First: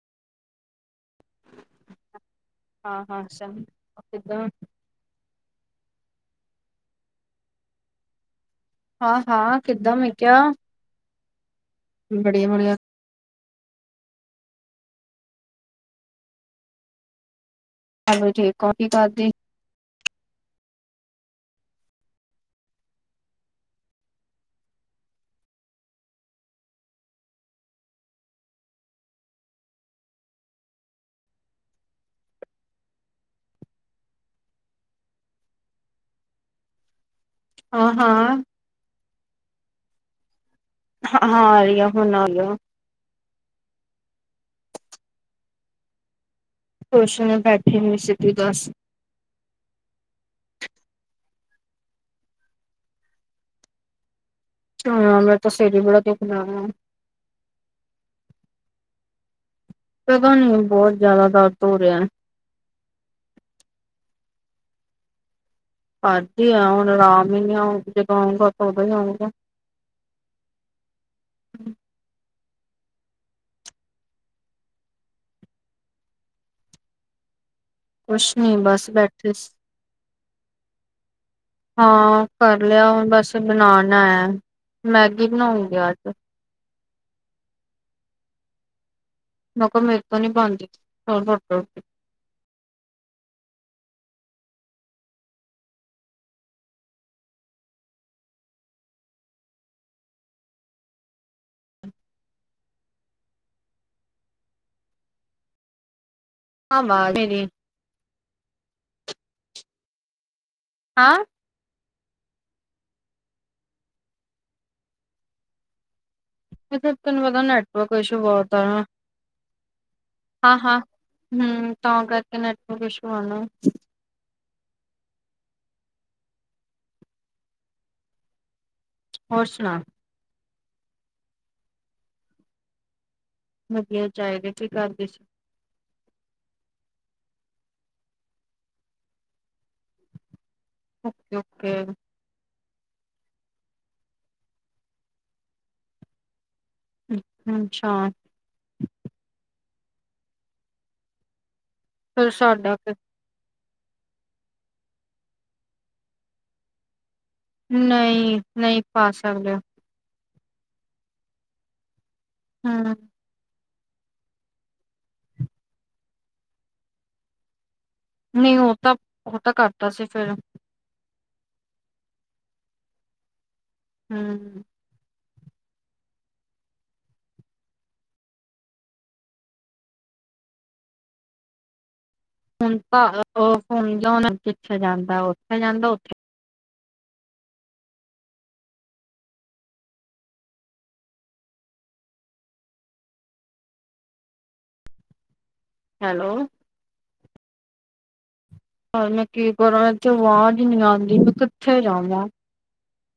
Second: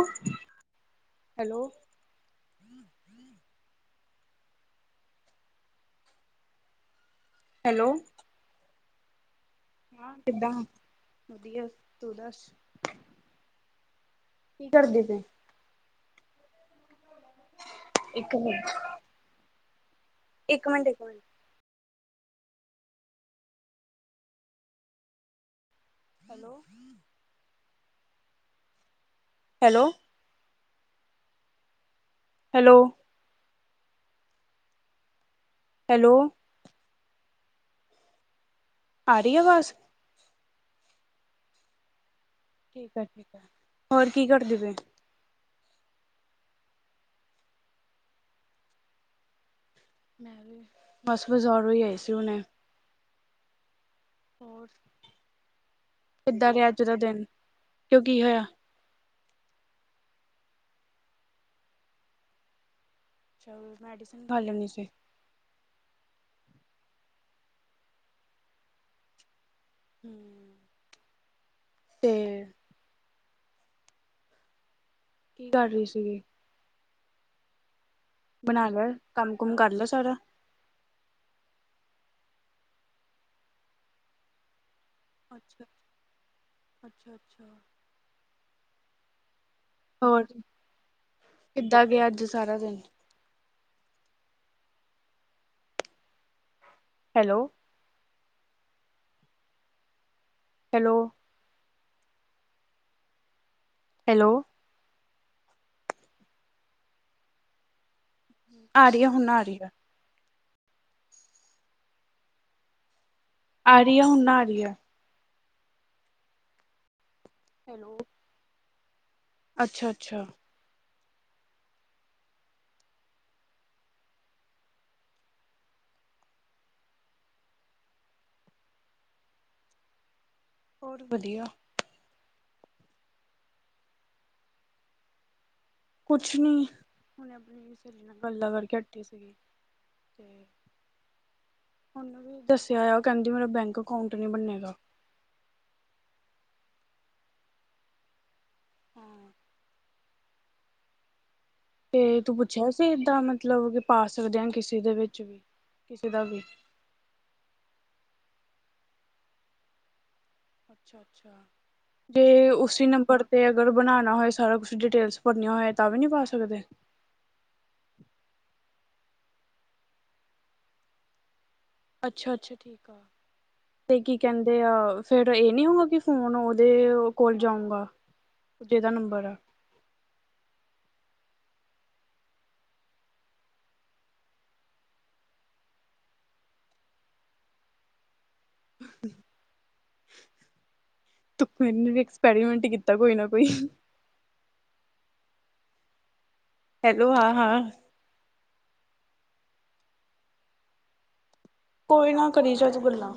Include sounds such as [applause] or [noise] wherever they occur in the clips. ਹਾਂ। ਹਾਂ ਹਾਂ ਸ਼ਦ ਹੈਲੋ। ਹਾਂ ਹਾਂ ਕਿੱਦਾਂ ਮੈਂ ਹਾਂ ਕਿਹਾ ਕਿੱਦਾਂ ਆ ਵਧੀਆ। ਤੂੰ ਦੱਸ ਬੜੀਆ ਬੜੀਆ ਕੀ ਕਰਦੇ ਪਏ ਇੱਕ ਮਿੰਟ [inaudible] ਇੱਕ ਮਿੰਟ ਇੱਕ minute hello. Hello. Hello hello ਹਾਂ-ਹਾਂ ਆ ਰਹੀ, ਆਵਾਜ਼। ਹਾਂ, ਆਰੀ ਹੁਣ ਆ ਆ ਠੀਕ ਆ ਠੀਕ ਆ, ਹੋਰ ਕੀ ਕਰਦੇ ਪਏ। ਕੁੱਛ ਨੀ ਬੈਠੀ ਹੋਈ ਸੀ ਤੂੰ ਦੱਸ। ਮੈਂ ਵੀ, ਬਸ ਬਜ਼ਾਰੋ ਹੀ ਆਈ ਸੀ ਹੁਣੇ। ਹੋਰ ਹਾਂ ਮੈਂ ਕਿੱਦਾਂ ਰਿਹਾ ਅੱਜ ਦਾ ਦਿਨ, ਕਿਉਂ ਕੀ ਹੋਇਆ। ਪਤਾ ਨੀ ਹੁਣ ਬਹੁਤ ਜ਼ਿਆਦਾ ਦਰਦ ਹੋ ਰਿਹਾ। ਚ ਮੈਡੀਸਨ, ਖਾ ਲੈਣੀ ਸੀ [unintelligible] ਆ ਹੁਣ ਆਰਾਮ ਈ ਨੀ ਆਉਂਗਾ ਜਦੋਂ ਆਊਂਗਾ ਤਾਂ ਉਦੋਂ ਹੀ ਆਊਂਗਾ। ਹੂੰ, ਤੇ ਕੀ ਕਰ, ਰਹੀ ਸੀਗੀ ਕੁਛ ਨੀ ਬਣਾ ਲੈ, ਬਸ ਬੈਠੇ ਕੰਮ ਸੀ ਕੁਮ ਕਰ ਲਿਆ ਸਾਰਾ। ਹਾਂ, ਕਰ ਲਿਆ ਹੁਣ ਬਸ ਬਣਾਣਾ। ਮੈਗੀ ਬਣਾਉਂਗੀ ਅੱਜ। ਅੱਛਾ-ਅੱਛਾ, ਮੈਂ ਕਿਹਾ ਮੇਰੇ ਤੋਂ ਨੀ ਬਣਦੀ [unintelligible] ਕਿੱਦਾਂ ਗਿਆ ਅੱਜ ਸਾਰਾ ਦਿਨ ਹੈਲੋ ਹੈਲੋ ਹੈਲੋ ਹਾਂ ਆਵਾਜ਼ ਆ ਰੀ ਆ, ਹੁਣ ਆ ਰੀ ਆ। ਹਾਂ ਆ ਰੀ ਆ, ਹੁਣ ਆ ਰੀ ਆ। ਤੁਹਾਨੂੰ ਪਤਾ ਨੈਟਵਰਕ ਇਸ਼ੂ ਬਹੁਤ ਆ। ਅੱਛਾ-ਅੱਛਾ। ਹਾਂ-ਹਾਂ। ਹੂੰ, ਤਾਂ ਕਰਕੇ ਨੈਟਵਰਕ ਇਸ਼ੂ ਆ ਨਾ। ਹੋਰ ਸੁਣਾ ਹੋਰ, ਵਧੀਆ। ਵਧੀਆ ਚਾਹੀਦਾ ਕੀ ਕਰਦੇ ਸੀ। ਕੁਛ ਨੀ, ਉਹੁਨੇ ਆਪਣੀ ਸਹੇਲੀ ਨਾਲ ਗੱਲਾਂ ਕਰਕੇ ਹਟੀ ਸੀਗੀ ਤੇ ਓਕੇ, ਓਕੇ। ਉਹਨੂੰ ਵੀ ਦੱਸਿਆ ਹੋਇਆ ਉਹ ਕਹਿੰਦੀ ਮੇਰਾ ਬੈਂਕ ਅਕਾਊਂਟ ਨੀ ਬਣੇਗਾ। ਅ, ਅੱਛਾ। [unintelligible] ਤੇ ਫਿਰ ਤੂੰ ਪੁੱਛਿਆ ਸਾਡਾ ਸੀ ਇਦਾਂ ਮਤਲਬ। ਪਾ ਸਕਦੇ ਆ ਕਿਸੇ ਦੇ ਵਿੱਚ ਵੀ, ਕਿਸੇ ਦਾ ਵੀ ਨਈ, ਨਈ ਪਾ ਸਕਦੇ। ਅੱਛਾ-ਅੱਛਾ, ਜੇ ਉਸੀ ਹੂੰ ਨੰਬਰ ਤੇ ਅਗਰ ਬਣਾਣਾ ਹੋਏ, ਸਾਰਾ ਕੁਛ ਡਿਟੇਲਸ ਭਰਨੀਆਂ ਹੋ ਤਾਂ ਵੀ ਨੀ ਪਾ ਸਕਦੇ। ਨਹੀਂ ਉਹ ਤਾਂ, ਉਹ ਤਾਂ ਕਰਤਾ ਸੀ ਫਿਰ। ਅੱਛਾ ਅੱਛਾ ਠੀਕ ਆ, ਤੇ ਕੀ ਕਹਿੰਦੇ ਆ ਫੇਿਰ ਇਹ ਨੀ ਹੋਊਗਾ ਕਿ ਫੋਨ ਉਹਦੇ ਕੋਲ ਜਾਊਗਾ, ਜਿਹਦਾ ਨੰਬਰ ਆ। ਹੁਣ ਤਾਂ ਉਹ ਹੁਣਿੱਥੇ ਜਾਂਦਾ, ਉੱਥੇ ਜਾਂਦਾ ਉਥੇ ਤੂ, ਮੈਨੂ ਵੀ ਐਕਸਪੈਰੀਮੈਂਟ ਕੀਤਾ ਕੋਈ ਨਾ ਕੋਈ। ਹੈਲੋ, ਹੈਲੋ ਹਾਂ-ਹਾਂ, ਪਰ ਮੈਂ ਕੀ ਕਰਾਂ ਮੈਂ ਇੱਥੇ ਆਵਾਜ਼ ਨੀ ਆਦੀ ਮੈਂ ਕਿੱਥੇ ਕੋਈ ਜਾਵਾਂ ਨਾ ਕਰੀ ਜਾਓ ਜੀ ਗੱਲਾਂ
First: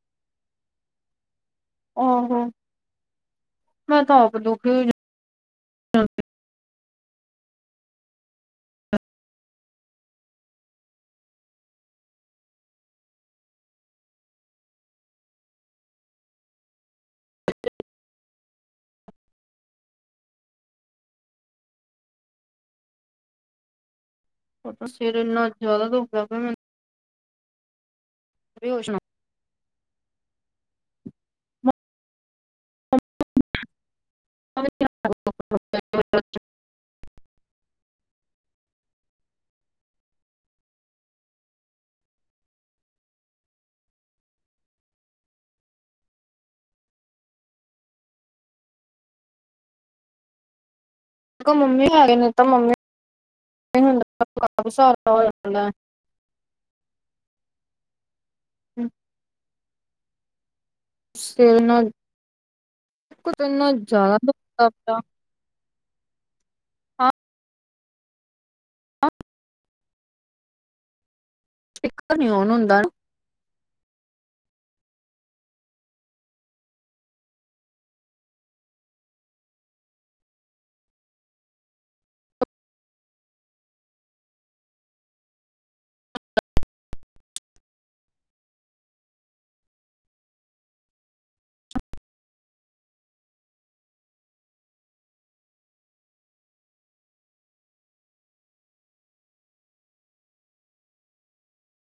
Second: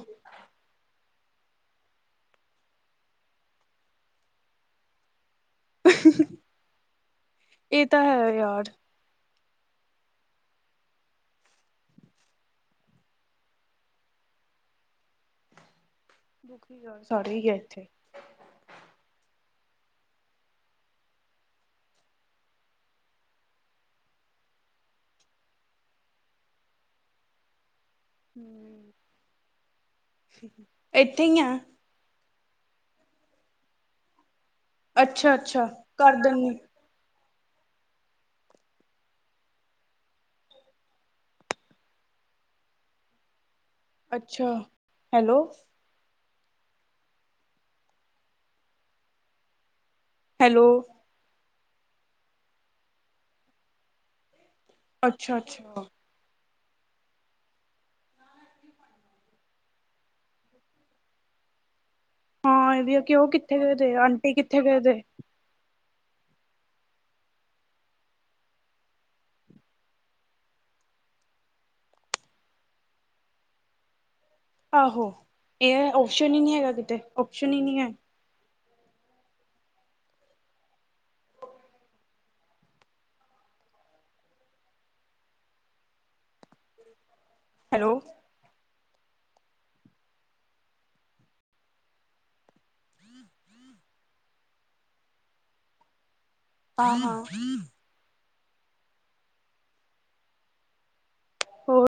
ਆਹੋ ਮੈਂ ਤਾਂ ਆਪ ਦੁਖੀ ਹੋ ਇਹ ਤਾਂ ਹੈ ਯਾਰ, ਦੁਖੀ ਸਾਰੇ ਹੀ ਹੈ ਇੱਥੇ, ਫਟ ਸਿਰ ਇੰਨਾ ਜ਼ਿਆਦਾ ਦੁੱਖ ਦਾ ਪਿਆ ਮੈਨੂੰ ਬੇਹੋਸ਼ ਨਾ ਇਥੇ ਹੀ ਆ। ਅੱਛਾ-ਅੱਛਾ ਕਰਦੋ ਗੀ ਅੱਛਾ ਹੈਲੋ, ਹੈਲੋ, ਦੇਖੋ ਮੰਮੀ ਹੈਗੇ ਨੇ ਤਾਂ ਮੰਮੀ ਹੁੰ, ਅੱਛਾ [unintelligible] ਅੱਛਾ ਹੂੰ, ਸਵੇਰ ਨਾਲ ਹਾਂ ਇਹਦੀ ਕਿ ਉਹ ਕਿੱਥੇ ਗਏ ਤੇ ਆਂਟੀ ਜ਼ਿਆਦਾ ਕਿੱਥੇ ਗਏ ਤੇ ਹਾਂ, [unintelligible] ਸਪੀਕਰ ਨੀ ਓਨ ਹੁੰਦਾ ਨਾ। ਆਹੋ ਇਹ ਔਪਸ਼ਨ ਹੀ ਨੀ ਹੈਗਾ ਕਿਤੇ ਔਪਸ਼ਨ ਹੀ ਨੀ ਹੈ ਹੈਲੋ ਹਾ- ਹਾ, ਹੋਰ,